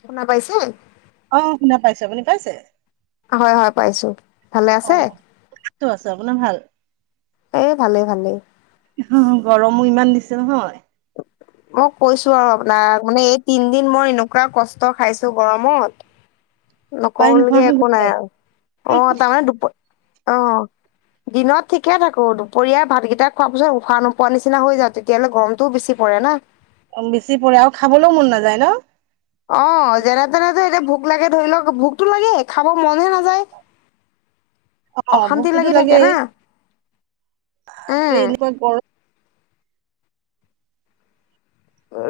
শুনা পাইছে। পাইছে আপুনি পাইছে। হয় হয় পাইছো ভালে অ আছে? টো আছে আপোনাৰ ভাল এ ভালেই ভালেই মোৰ ইমান দিছে নহয় মই কৈছো আৰু আপোনাক মানে এই তিনদিন মই এনেকুৱা কষ্ট খাইছো গৰমত উপায় নোহোৱা নকবলগীয়া হৈ একো নাই গৈছে আৰু অ তাৰমানে দুপ অ দিনত ঠিকে থাকোঁ দুপৰীয়া ভাতকেইটা খোৱাৰ পিছত উশাহ নোপোৱা নিচিনা হৈ যা তেতিয়ালে গৰমতোও বেছি পৰে ন। বেছি পৰে আৰু খাবলৈও মন নাযায় ন। অ যেনে তেনেতো এতিয়া ভো ভোক লাগে ধৰি লওঁক ভোকতো লাগে খাব মনে নাযায়। অ অশান্তি ভোকটোতো লাগি থাকে লাগেই না উম, বাপৰে এনেকুৱা গৰম।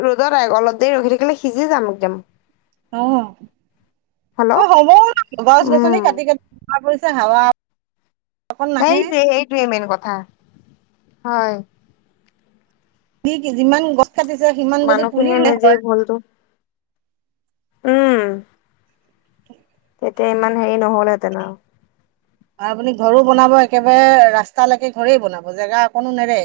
ৰ'দত আহ অলপ দেৰি ৰখি থাকিলে সিজি যাম একদম। অ অ হেল্ল' হ'ব ন গছ উম, গছনি কাটি কাটি হাৱা। অকন নাহে সেইটোৱে সেইটোৱে মেইন কথা হয় কি কি যিমান গছ কাটিছে সিমান যদি পুলি মানুহখিনিয়ে ৰুলে নিজেই হয় ভুলতো উম তেতিয়া ইমান হেৰি নহ'লহেঁতেন আৰু আৰু আপুনি ঘৰো বনাব একেবাৰে ৰাস্তালৈকে ঘৰেই বনাব জেগা অকনো নেৰে।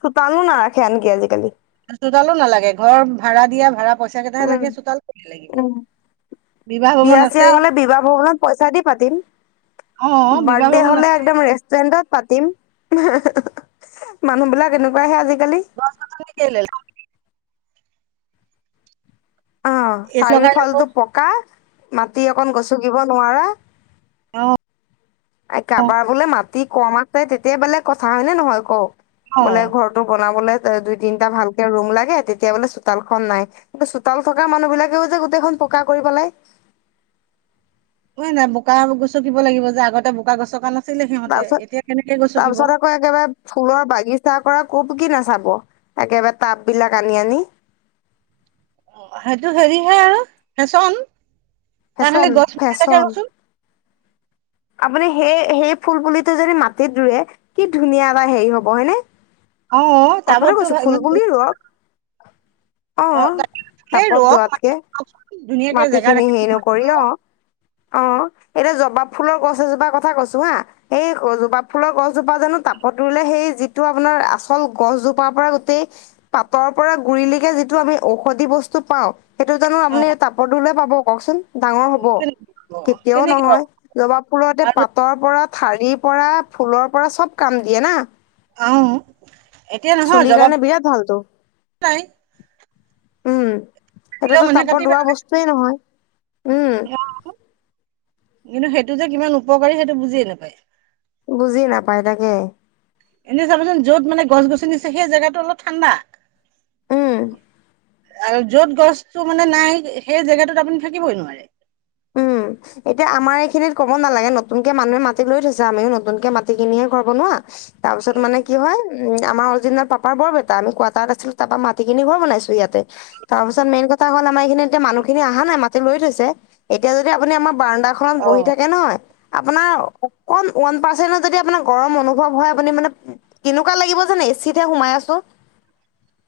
চোতালু নাৰাখে আনকি আজিকালি। চোতালো নালাগে ঘৰ ভাড়া দিয়া ভাড়া পইচা কেইটাহে উম লাগে চোতাল কেলে লাগিব। উম বিবাহ ভৱন বিয়া চিয়া আছেই হ'লে বিবাহ ভৱনত পইচা দি পাতিম। অ বিবাহ বাৰ্ডে ভৱন আছে হ'লে একদম ৰেষ্টুৰেণ্টত পাতিম মানুহ বিলাক এনেকুৱাহে আজি গছ গছনি কেলে লাগে অ এচি চাৰিও লগাই ল'ব ফালটো পকা মাটি অকণ গছকিব নোৱাৰা আহ কাবাৰ বোলে মাটি কম আছে তেতিয়া বেলেগ কথা হয় নে নহয় ক অ বোলে ঘৰটো বনাবলে দুই তিনিটা ভালকে ৰুম লাগে তেতিয়া বোলে চোতাল খন নাই কিন্তু চোতাল থকা মানুহ বিলাকেও যে গোটেইখন পকা কৰিপেলাই হয় নাই বোকা গছকিব লাগিব যে আগতে বোকা গছকা নাই তাৰপিছত তাৰপিছত আকৌ একেবাৰে ফুলৰ বাগিচা কৰা ক'ব কি নাচাব একেবাৰে টাব বিলাক আনি আনি অ সেইটো হেৰিহে আৰু ফেচন তাৰ ফেশ্বন খালি গছ পুলি এটাকে ফেশ্বন ৰুচোন আপুনি সেই সেই ফুল পুলিটো যদি মাটিত ৰুৱে কি ধুনীয়া এটা হেৰি হ'ব হয়নে অ কথাটো টাবততো কৈছো ফুল ইমান পুলি ৰুৱক অ তাকে ফুলে ৰুৱক [unintelligible] জেগা মাটিখিনি ৰাখিব হেই মাটি নকৰি ন ৰুৱক অ এতিয়া জবাব ফুলৰ গছ এজোপাৰ কথা কৈছো হা সেই জবাব ফুলৰ গছজোপা জানো তাবত ৰুলে সেই যিটো আপোনাৰ আচল গছজোপাৰ পৰা গোটেই পাতৰ পৰা গুৰিলেকে যিটো আমি ঔষধি বস্তু পাও সেইটো জানো অ আপুনি তাপত ৰুলে পাব কওকচোন ডাঙৰ হব কেনেকে পাব, কেতিয়াও কেনেকে পাব নহয় জবাফুলৰতে আৰু পাতৰ পৰা ঠাৰিৰ পৰা ফুলৰ পৰা চব কাম দিয়ে না আহ এতিয়া নহয় চুলিৰ জবাব কাৰণে বিৰাট ভালতো নাই উম কাটিলেও সেইটোতো মানুহে তাপত ৰুৱা বস্তুয়েই নহয় উম অ কিন্তু সেইটো যে কিমান উপকাৰী সেইটো বুজিয়ে নাপায় বুজি নাপাই তাকে এনেই চাবচোন যত মানে গছ গছনি আছে সেই জেগাটো অলপ ঠাণ্ডা উম আৰু য'ত গছতটো মানে নাই সেই জেগাটোত আপুনি থাকিবই নোৱাৰে উম এতিয়া আমাৰ এইখিনিত ক'ব নালাগে নতুনকে মানুহে মাটি লৈ থৈছে আমিও নতুনকে মাটি কিনিহে ঘৰ বনোৱা তাৰ পিছত মানে কি হয় উম আমাৰ অৰ্জিনৰ পাপাৰ বৰ বেটা আমি কোৱাৰটাৰত আছিলো তাৰ পৰা মাটি খিনি ঘৰ বনাইছো ইয়াতে তাৰ পিছত মেইন কথা হ'ল আমাৰ এইখিনি এতিয়া মানুহখিনি অহা নাই মাতি লৈ থৈছে এতিয়া যদি আপুনি আমাৰ বাৰাণ্ডাখনত বহি অ', থাকে নহয়। আপোনাৰ অকন ওৱান মাৰ্চেন্ট যদি আপোনাৰ গৰম অনুভৱ হয় আপুনি মানে কেনেকোৱা লাগিব যানে। এ চিতহে সোমাই আছোঁ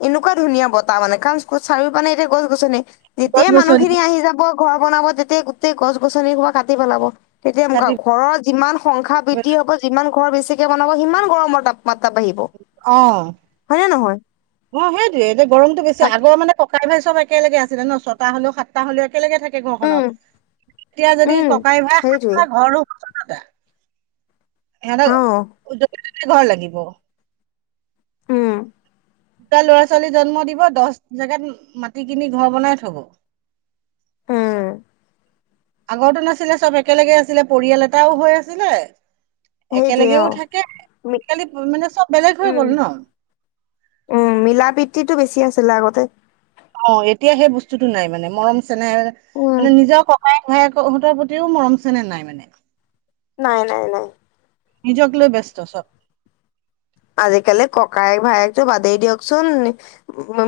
এনেকোৱা ধুনীয়া বতাহ মানে কাৰণ চাৰিও পিনে এতিয়া গছ গছনি গছ যেতিয়াই গছনি মানুহখিনি আহি যাব ঘৰ বনাব তেতিয়াই গোটেই গছ গছনি বোৰ কাটি পেলাব তেতিয়া ম কাটি ঘৰৰ যিমান সংখ্যা বৃদ্ধি হব যিমান ঘৰ বেছিকে বনাব সিমান গৰমৰ তাপ মাতা বাঢ়িব অ', হয় নে নহয় অ সেইটোয়ে এতিয়া গৰমতটো বেছি তাক আগ মানে ককাই ভাই চব একেলগে আছিলে ন ছটা হ'লেও সাতটা হলেও একেলগে থাকে উম ঘৰখনত এতিয়া যদি উম ককাই ভাই সেইটোৱে সাতটা ঘৰ সিহঁত অ য ঘৰ লাগিব উম দুটা লৰা ছোৱালী জন্ম দিব দহ জেগাত মাটি কিনি ঘৰ বনাই থব উম আগতো নাছিলে চব একেলগে আছিলে পৰিয়াল এটাও হৈ আছিলে সেইটোৱে একেলগেও অ থাকে মি- আজিকালি মানে চব বেলেগ হৈ উম গল ন উম মিলা প্ৰীতিটো বেছি আছিলে আগতে অ এতিয়া সেই বস্তুতো নাই মানে মৰম চেনেহে উম মানে নিজৰ ক ককায়েক ভায়েক হঁতৰ প্ৰতিও মৰম চেনেহ নাই মানে নাই নাই নাই নিজক লৈ ব্যস্ত চব আজিকালি ককায়েক ভায়েকটো বাদেই দিয়কচোন উ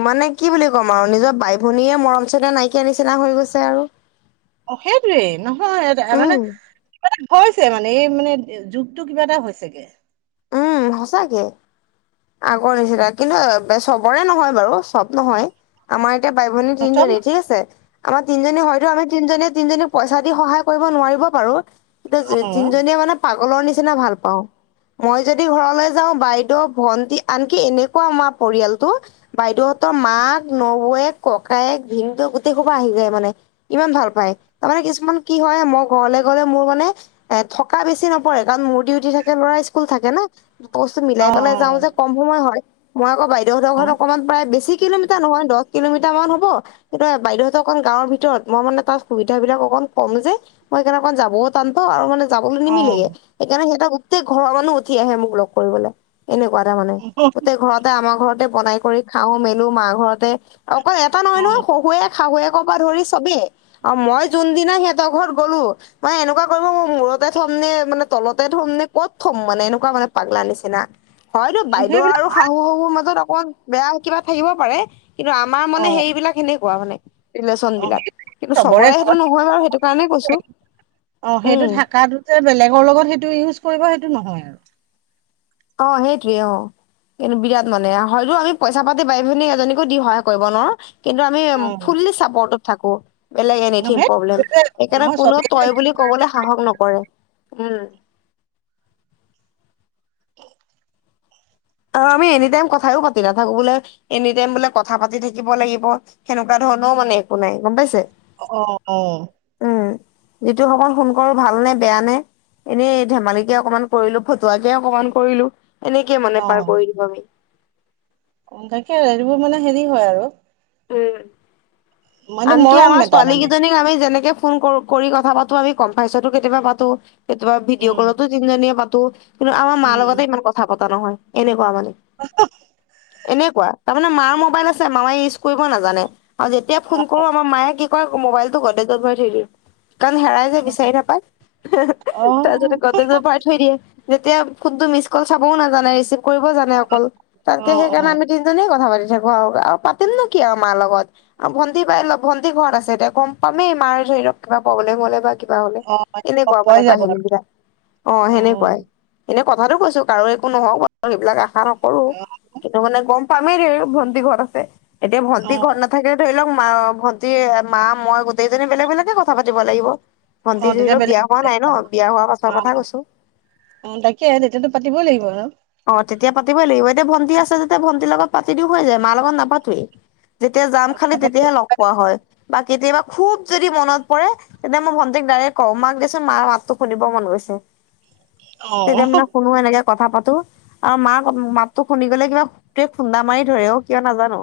মানে কি বুলি ক'ম আৰু নিজৰ ভাই ভনীয়ে মৰম চেনেহ নাইকিয়া নিচিনা হৈ গৈছে আৰু অ সেইটোৱেই নহয় এ মানে উম মানে হৈছে মানে এই মানে যুগতটো কিবা এটা হৈছেগে উম সঁচাকে আগৰ নিচিনা কিন্তু চবৰে নহয় বাৰু চব নহয় আমাৰ এতিয়া বাই ভনী চব তিনজনী ঠিক আছে আমাৰ তিনিজনী হয়তো আমি তিনিজনী তিনজনীক পইচা দি সহায় কৰিব নোৱাৰিব পাৰো এতিয়া অ তিনজনীয়ে মানে কলৰ নিচিনা ভাল পাওঁ মই যদি ঘৰলৈ যাও বাইদেউ ভন্টি আনকি এনেকোৱা আমাৰ পৰিয়ালতটো বাইদেউহতৰ মাক নবৌৱেক ককায়েক ভিনদ গোটেই স পৰা আহি যায় মানে ইমান ভাল পায় তাৰমানে কি কিছুমান কি হয় মই ঘৰলে গ'লে মোৰ মানে এ থকা বেছি নপৰে কাৰণ মোৰ ডিউটি থাকে ল'ৰা স্কুল থাকে না বস্তু মিলাই অ পেলাই যাওঁ যে কম সময় হয় মই আকৌ বাই তেহতৰ ঘৰৰত অকমান প্ৰায় বেছি কিলোমিটাৰ নহয় দহ কিলোমিটাৰ মান হ'ব সেইয়া বাইদেউহত অকমাণ গাঁৱৰ ভিতৰত মই মানে তাৰ সুবিধা বিলাক অক কম যে মই সনেকণ যাবও টান পাও আৰু মানে যাবলৈ অ অ নিমিলেগে সেইকাৰণে সিহত গোটেই ঘৰৰ মানুহ উঠি আহে মোক লগ কৰিবলে এনেকোৱা এটা মানে গোটেই ঘৰতে আমাৰ ঘৰতে বনাই কৰি খাও মেলো মা ঘৰতে অকল এটা অ নহয় ন শহুৱে শাহুৱে ক পৰা ধৰি চবেই আৰু মই যোনদিনা সিহঁতৰ ঘৰত গ'লো মই এনেকোৱা কৰিব ম ম তে থম নে মানে তলতে থ'ম নে ক'ত থম মানে এনেকোৱা মানে পাগলা নিচিনা হয়তো বাইদেউ সেইবিলাক আৰু শাহু শহুৰ মাজত অকণ বেয়া কিবা থাকিব পাৰে কিন্তু আমাৰ অ মানে সেইবিলাক সেনেকোৱা মানে ৰিলেচন অ বিলাক সেই কিন্তু চবৰে সেইটো ঘৰত নহয় বাৰু সেইটো কাৰণেই কৈছো অ সেইটো উম থকাটোতে বেলেগৰ লগত সেইটো ইউজ কৰিব সেইটো নহয় আৰু অ সেইটোৱে অহ কিন্তু বিৰাট মানে হয়তো আমি পইচা পাতি বাই ভনী এজনীকো দি সহায় কৰিব নোৱাৰো। কিন্তু আমি অ ফুললি থাকো। বেলেগ এনিথিং নহয় প্ৰব্লেম সেইকাৰণে নহয় কোনো চবেই যে তই বুলি কবলৈ সাহস নকৰে। উম। অ আমি এনি টাইম কথও পাতি নাথাকো বোলে এনি টাইম বোলে কথা পাতি থাকিব লাগিব সেনেকুৱা ধৰণ। ন মানে একো নাই গম পাইছে। অ অ' উম যিটো সকল সোন কৰো ভাল নে বেয়া নে। এনেই ধেমালিকে অকনমান কৰিলো ফতুৱাকে অকনমান কৰিলো এনেকে। মানে পাৰ কৰি দিম আমি। অ তাকে আৰু এইবোৰ মানে হেৰি হয় আৰু উম মানে আনকি মৰম আমাৰ এটা ছোৱালী মানে কেইজনীক আমি যেনেকে ফোন কৰি কথা পাতো, আমি কম পাইচাতো, কেতিয়াবা পাতো, কেতিয়াবা ভিডিঅ' উম কলতো তিনিজনীয়ে পাতো, কিন্তু আমাৰ মাৰ লগতে ইমান কথা পতা নহয় এনেকুৱা মানে হাঃহাঃ। এনেকুৱা তাৰমানে মাৰ মোবাইল আছে মায়ে ইউজ কৰিব নাজানে আৰু যেতিয়া ফোন কৰো আমাৰ মায়ে কি মোবাইলতো গ্ৰদেজত ভৰাই থৈ দিয়ে। কাৰণ হেৰাই যায় বিচাৰি নাপায় অ তাৰপিছতে গদজৰ পাৰ থৈ দিয়ে। তেতিয়া কোনটো মিচ কল চাবও নাজানে। কৰিব জানে অকল অ তাতকে অ সেইকাৰণে আমি তিনিজনে কথা পাতি থাকো, আৰু তেমনো কি আৰু মাৰ লগত আৰু ভন্টি পাই ভন্টি ঘৰত আছে এতিয়া গম পামেই মাৰ ধৰিক কিবা প্ৰব্লেম হলে বা কিবা হলে অ অ এনেকুৱা পোৱাই মানে যাব কাহিনী আৰু বিলাক অ সেনেকুৱাই এনেকুৱাই কথাাতটো কৈছো কাৰো একো নহওক সবিলাক আশা নকৰো অ কিন্তু মানে গম পামেই ভন্টি ঘৰ আছে এতিয়া অ ভন্টি ঘৰ নাথাকিলে ধৰি লওক ভন্টি মা মই গোটেইজনী বেলেগ বেলেগে কথা পাতিব লাগিব। ভণ্টি অ ধৰি তেতিয়া লওক বেলেগ বিয়া হোৱা নাই ন বিয়া হোৱা পাছৰ অ কথা কৈছো। অ তাকে আহে তেতিয়াতো পাতিবই লাগিব আৰু অ তেতিয়া পাতিবই লাগিব এতিয়া ভণ্টি আছে যেতিয়া ভন্টিৰ লগত পাতি দিও হৈ যায় মা লগত নাপাতোৱেই। যেতিয়া যাম খালি তেতিয়াহে লগ পোৱা হয় বা কেতিয়াবা। খুব যদি মনত পৰে তেতিয়া মই ভণ্টিক ডাইৰেক্ কওঁ মাক দেচোন মাৰ মাতটো শুনিব মন গৈছে। অ তেতিয়া মানে শুনো এনেকে কথা পাতো। আৰু মাক মাতটো শুনি গ'লে কিবা সটে খুন্দা মাৰি ধৰে অ কিয় নাজানো।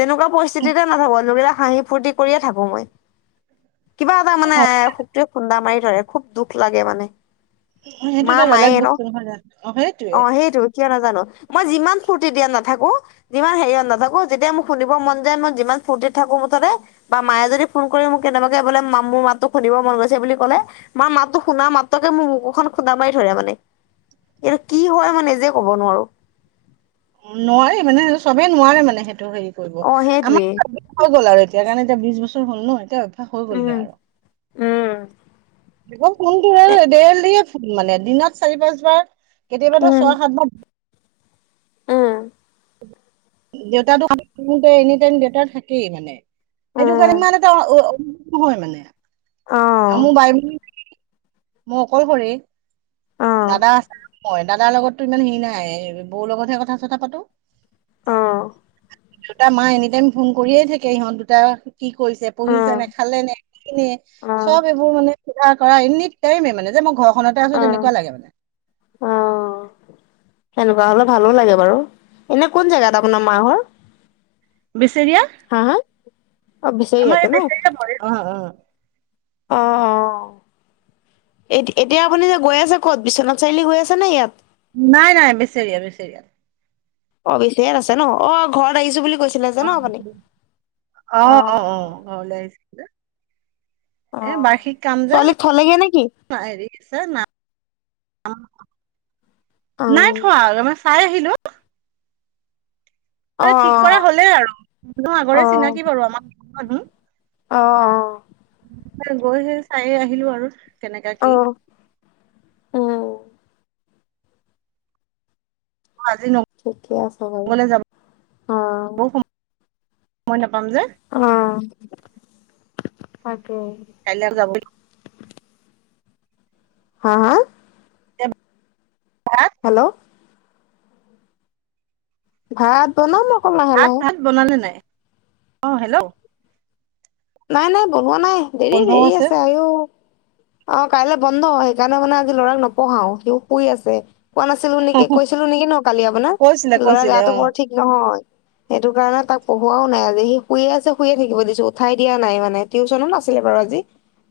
তেনেকুৱা পৰিস্থিতিতে নাথাকো লাগিলে হাঁহি ফূুৰ্তি কৰিয়ে থাকো মই, কিবা এটা মানে এ সুকে খুন্দা মাৰি ধৰে খুব দুখ লাগে মানে অ সেইটো মা এটা বেলেগ মায়ে ন বস্তু নহয় অ সেইটো অ সেইটো কিয় নাজানো। মই যিমান ফূুৰ্তি দিয়া নাথাকো যিমান হেৰি নাথাকো যেতিয়া মোক শুনিব মন যায় মই যিমান ফফুৰ্তি থাকো। মুঠতে বা মায়ে যদি ফোন কৰি মোক কেনেবাকে বোলে মোৰ মাতোক শুনিব মন গৈছে বুলি ক'লে মাৰ ম। শুনা মাত্ৰকে মোৰ বকুখন খুন্দা মাৰি ধৰে মানে। কি হয় মই নিজে কব নোৱাৰো। অ নোৱাৰে মানে চবেই নোৱাৰে মানে সেইটো। হেৰি কৰিব অ সেইটোৱেই আমাৰ হৈ গ'ল আৰু এতিয়া কাৰণে এতিয়া বিশ বছৰ হ'ল ন এতিয়া। হৈ গ'লগে উম আৰু উম আকৌ ফোনটো এ দে দিয়ে ফোন মানে দিনত চাৰি পাঁচবাৰ। কেতিয়াবাতো উম ছয় সাত বাৰ‌ উম দেউতাকে এনিটাইম দেউতা থাকেই মানে সেইটো কাৰণে উম ইমান টো। নহয় মানে অ আৰু মোৰ বাই মই অকলশৰে। অ অ দাদা আছে মই দাদাৰ লগতো ইমান হেৰি নাই বৌ লগতহে কথা চথা পাতো। আহ দেউতা মাই এনি টাইম ফোন কৰিয়ে থাকে ইহঁত দুটা কি কৰিছে অ অ পঢ়িছে নে খালে নে নে চব এইবোৰ মানে উঠা কৰা এনে টাইমে মানে যে মই ঘৰ‌ খনতে অ আছো তেনেকুৱা লাগে মানে। অ সেনেকুৱা হলে ভালো লাগে বাৰু এনে কোন জেগাত আপোনাৰ মা‌ ঘৰ হা হা অ বেচৰীয়া আমাৰ বিচাৰিয়াতে এই ন বেচৰ অ অ অ অ এ এতিয়া আপুনি যে গৈ আছে ক'ত বিশ্বনাথ চাৰিআলি গৈ আছে নে ইয়াত নাই নাই বেচৰিয়া বেচৰিয়া অ বেছিয়ে আছে ন অ ঘৰত আহিছো বুলি কৈছিলে যে অ ন আপুনি অ অ অ অ ঘৰলে আহিছো যে অ এ বাৰ্ষিক কাম যে ছোৱালীক থলেগে নেকি হেৰি ন অ নাই থোৱা আৰু চাই আহিলো অ মই ঠিক কৰা অ হ'লেই আৰু মানুহ আগৰে চিনাকি বাৰু আমাৰ ঘৰ মানুহ অ অ গৈ সেই চাইয়ে আহিলো আৰু কেনেকা অ কি? অ উম অ ঠিকে আছে বাৰু আজিগলে যাব অ ব নাপ [unintelligible] অ তাকে কাইলে আৰু যাব হা হা? হেল্ল'। ভাত বনাম। আহ হেল্ল'। নাই নাই বনোৱা নাই দেৰি দেৰি আছে আইঅ। অ কাইলৈ বন্ধ সেইকাৰণে মানে আজি লৰাক নপঢ়াও সিও শুই আছে। কোৱা নাছিলো নেকি কৈছিলো নেকি ন কালি আপোনাৰ কৈছিলে ল'ৰা কৈছিলে গাটো অ বৰ ঠিক নহয়। সেইটো কাৰণে তাক পঢ়ুৱাও নাই আজি সি শুইয়ে আছে শুয়ে থাকিব দিছো। উঠাই দিয়া নাই মানে টিউচন ও নাছিলে বাও আজি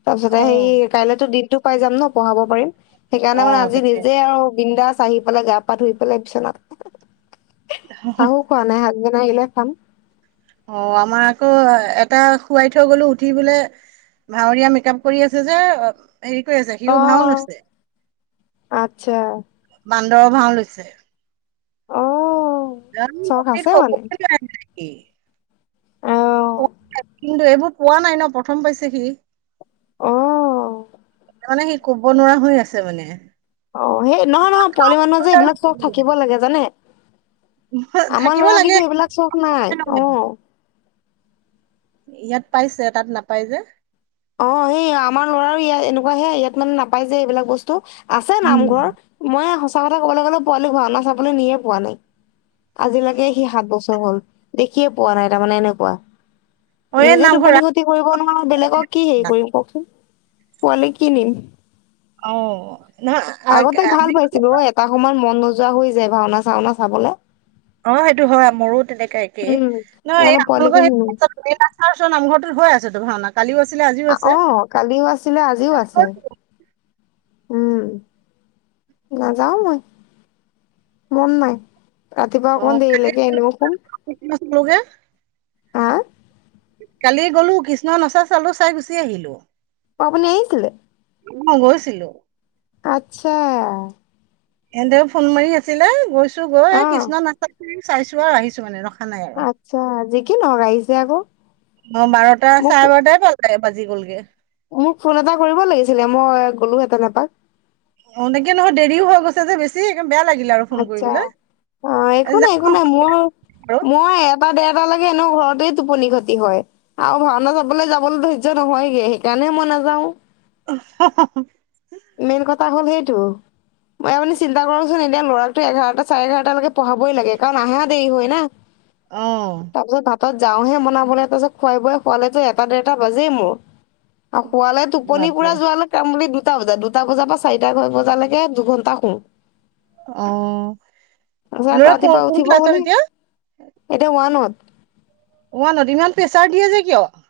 তাৰপাছত এ অ হেৰি কাইলৈ তৌ দিনটো পাই যাম ন পঢ়াব পাৰিম। সেইকাৰণে অ মানে আজি তাকে নিজে আও বিন্দাছ, আহি পেলাই গা পা ধুই পেলাই বিচনাত চাহো খোৱা নাই হাচবেন নাই আহিলে খাম। অ আমাৰ আকৌ এটা শুৱাই থৈ গলো উঠি বোলে, ভাৱৰীয়া মেকআপ কৰি আছে যে। হেৰি কৰি আছে অ সিও ভাওন লৈছে। আচ্ছা বান্দৰৰ ভাও লৈছে। অ। য চখ আছে ক মানে [unintelligible] অ কিন্তু এইবোৰ পোৱা নাই ন প্ৰথম পাইছে সি। অহ। তাৰমানে সি ক'ব নোৱাৰা হৈ আছে মানে,। অ সেই নহয় নহয় পোৱালি মানুহ যে এইবিলাক চব থাকিব লাগে জানে। আমাৰ থাকিব লৰা লাগে কিন্তু এইবিলাক চখ নাই অ। ইয়াত পাইছে তাত নাপাই যে। অ সেই আমাৰ লৰাও ইয়াত এনেকুৱা হে ইয়াত মানে নাপায় যে এইবিলাক বস্তু। আছে উম, নামঘৰ মই সঁচা কথা কবলৈ গ'লে পোৱালিক ভাওনা চাবলৈ নিয়ে পোৱা নাই। আজিলৈকে সি সাত বছৰ হল দেখিয়ে পোৱা নাই তাৰমানে এনেকুৱা। অ এই নিজে নামঘৰ টোপনি খতি কৰিব নোৱাৰো বেলেগক কি হেৰি কৰিম কওকচোন। পোৱালিক কি নিম, অ নহয় আগ আগতে আমি ভাল পাইছিলোঁ এটা সময় মন, যোৱা হৈ যায় ভাওনা চাওনা চাবলে। অ সেইটো হয় মোৰো তেনেকা একেই উম নহয় এই সেইকাৰণে নহয় পোৱালিকো আপোনালোকৰ নিনো হেৰি তাৰপিছত নামঘৰটোত হৈ আছে তো ভাওনা। কালিও আছিলে আজিও আছে। অ কালিও আছিলে আজিও আছে উম নাযাও মই। মন নাই ৰাতিপুৱা অকমান দেৰিলৈকে এনেও শুম। লোকে আহ? কালি গ'লো কৃষ্ণ নচা চলো চাই গুচি আহিলো। অ আপুনি আহিছিলে। অ গৈছিলো। আচ্ছা। এহেতে ফোন মাৰি আছিলে গৈছো গৈ অ কৃষ্ণ নাচাখিনি চাইছো আৰু আহিছো মানে। নাই আৰু আচ্ছা যি কি নহওক আহিছে আকৌ অ বাৰটা মোক চাৰে বাৰটাই পাল প্ৰায় বাজি গ'লগে। মোক ফোন এটা কৰিব লাগিছিলে মই গ'লো হেঁতেন এপাক। অ এনেকে নহয় দেৰিও হৈ গৈছে যে বেছি সেইকাৰণে আচ্ছা অ একো আজি নাই যাম একো নহয় নাই মোৰ আৰু মই এটা দেৰটা লৈকে এনেও ঘৰতে টোপনি খতি হয়, আৰু ভাওনা চাবলৈ যাবলৈ ধৰ্য নহয়গে। সেইকাৰণে নে মই নাযাওঁ। অহ হহ [unintelligible] মেইন কথা হ'ল সেইটো মই আপুনি চিন্তা কৰকচোন এ এতিয়া ল'ৰাটো এঘাৰটা চাৰে এঘাৰটা লৈকে পঢ়াবই লাগে। কাৰণ আহা দেৰি হয় না অ তাৰপিছত ভাতত যাওঁহে বনাবলৈ তাৰপিছত খুৱাই বোৱাই শুৱালেতো এটা ডেৰটা বাজেই মোৰ। আৰু শুৱালে টোপনি পুৰা বাপৰে যোৱা কাম বুলি দুটা বজাত দুটা বজাৰ পৰা চাৰিটা বজালৈকে দুঘন্টা শুওঁ অ তাৰপিছত আকৌ ল'ৰা ক ৰাতিপুৱা কোন উঠিব ক্লাছত হলেই এতিয়া এতিয়া ওৱানত। ৱানত ইমান প্ৰেছাৰ দিয়ে যে কিয়?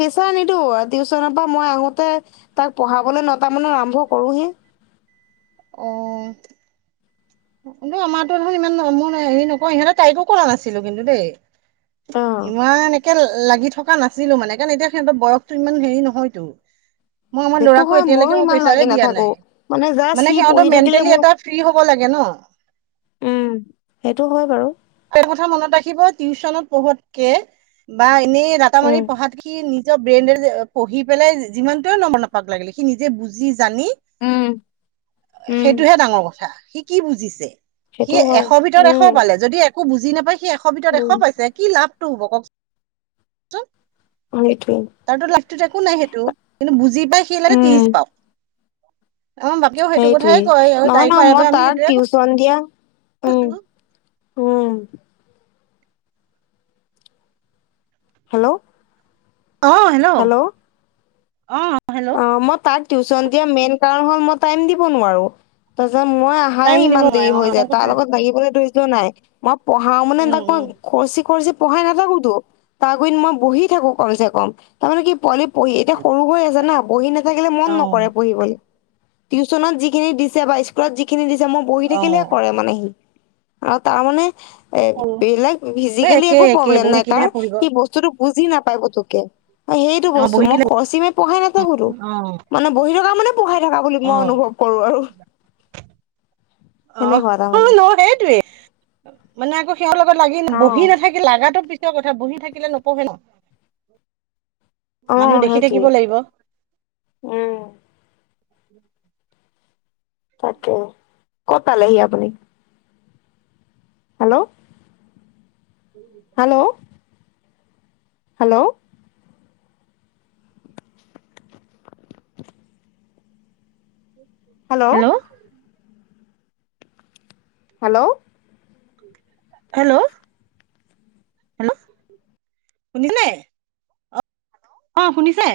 প্ৰেছাৰ নিদো টিউশচনৰ পৰা মই আহোতে তাক পঢ়াবলৈ নটা মানত আৰম্ভ কৰোহে। [inaudible] অ'। আমাৰতো দেখোন ইমান মই হেৰি নকওঁ ইহঁতৰ তাইকো কৰা নাছিলো কিন্তু দেই। অ ইমান একে লাগি থকা নাছিলো মানে কাৰণ এতিয়া সিহঁতৰ বয়সটো ইমান হেৰি নহয়তো। মই আমাৰ সেইটো ল'ৰাকো হয় ময়ো এতিয়ালৈকে মই ইমান প্ৰেছাৰে লাগি দিয়া নাথাকো নাই জাষ্ট সি মানে পঢ়ি সিহঁতৰ থাকিলে মেণ্টেলি মোৰ এটা ফ্ৰী হ'ব লাগে ন। উম সেইটো হয় বাৰু এটা কথা মনত ৰাখিব টিউচনত পঢ়োৱাতকে বা এনেই ৰাতা মাৰি উম পঢ়াত কি নি নিজৰ ব্ৰেনেদি পঢ়ি পেলাই যিমানটোৱে নম্বৰ নাপাক লাগিলে সি নিজে বুজি জানি উম উম সেইটোহে ডাঙৰ কথা সি কি বুজিছে। সি সেইটো হয় এশৰ ভিতৰত এশ উম পালে যদি একো বুজি নাপাই সি এশ ভিতৰত এশ উম পাইছে কি লাভটো হ'ব কওকচোন। সেইটোৱে তাৰ ত লাইফটোত একো নাই সেইটো কিন্তু বুজি পাই সেই লে ত্ৰিছ পাওক। আমাৰ বাপেও সেইটো সেইটোৱে কথাই কয় আৰু নহয় নহ মই তাৰ টিউচন দিয়া। কি উম কৈছিলো। উম হেল্ল' আহ হেল্ল' অ হেল্ল' অ মই তাক টিউচন দিয়া মেইন কাৰণ হ'ল মই টাইম দিব নোৱাৰো। যে মই আহাই টাইম দিব ইমান দেৰি হৈ নোৱাৰে অ যায় তাৰ কথা লগত লাগিবলৈ ধৰ্য্য নাই মই পঢ়াও মানে উম তাক ক উম খৰচি খৰচি পঢ়াই নাথাকোতো তাৰ আগত মই বহি থাকো কম চে কম তাৰমানে কি পোৱালি। পঢ়ি এতিয়া সৰু হৈ আছে না বহি নাথাকিলে মন অ নকৰে পঢ়িবলে। টিউশচনত যিখিনি দিছে বা স্কুলত যিখিনি দিছে মই বহি অ থাকিলেহে কৰে মানে সি। আৰু তাৰ মানে। এ সৰু বেলেগ এ ফিজিকেলি একে একো একে প্ৰব্লেম বহি নাই তাৰ থাকিলেহে পঢ়িব সি বস্তুটো বুজি নাপায় পুতুককে অ সেইটো অ বস্তু বহি মই থাকিলে খৰচি মাই পঢ়াই নাথা কোতো অ মানে বহি থকা মানে পঢ়াই থকা বুলি অ মই অনুভৱ কৰো আৰু অ সেনেকুৱা তাৰ মানে। ন সেইটোৱে মানে আকৌ সিহতৰ লগত লাগি অ বহি নাথাকিল লাগাতো পিছৰ কথা বহি থাকিলে নপঢ়ে ন মানুহ দেখি থাকিব সেইটোৱে লাগিব। উম [inaudible] তাকে ক'ত পালেহি আপুনি hello hello [inaudible] hello hello hello hello hello শুনিলে। অ শুনিছে।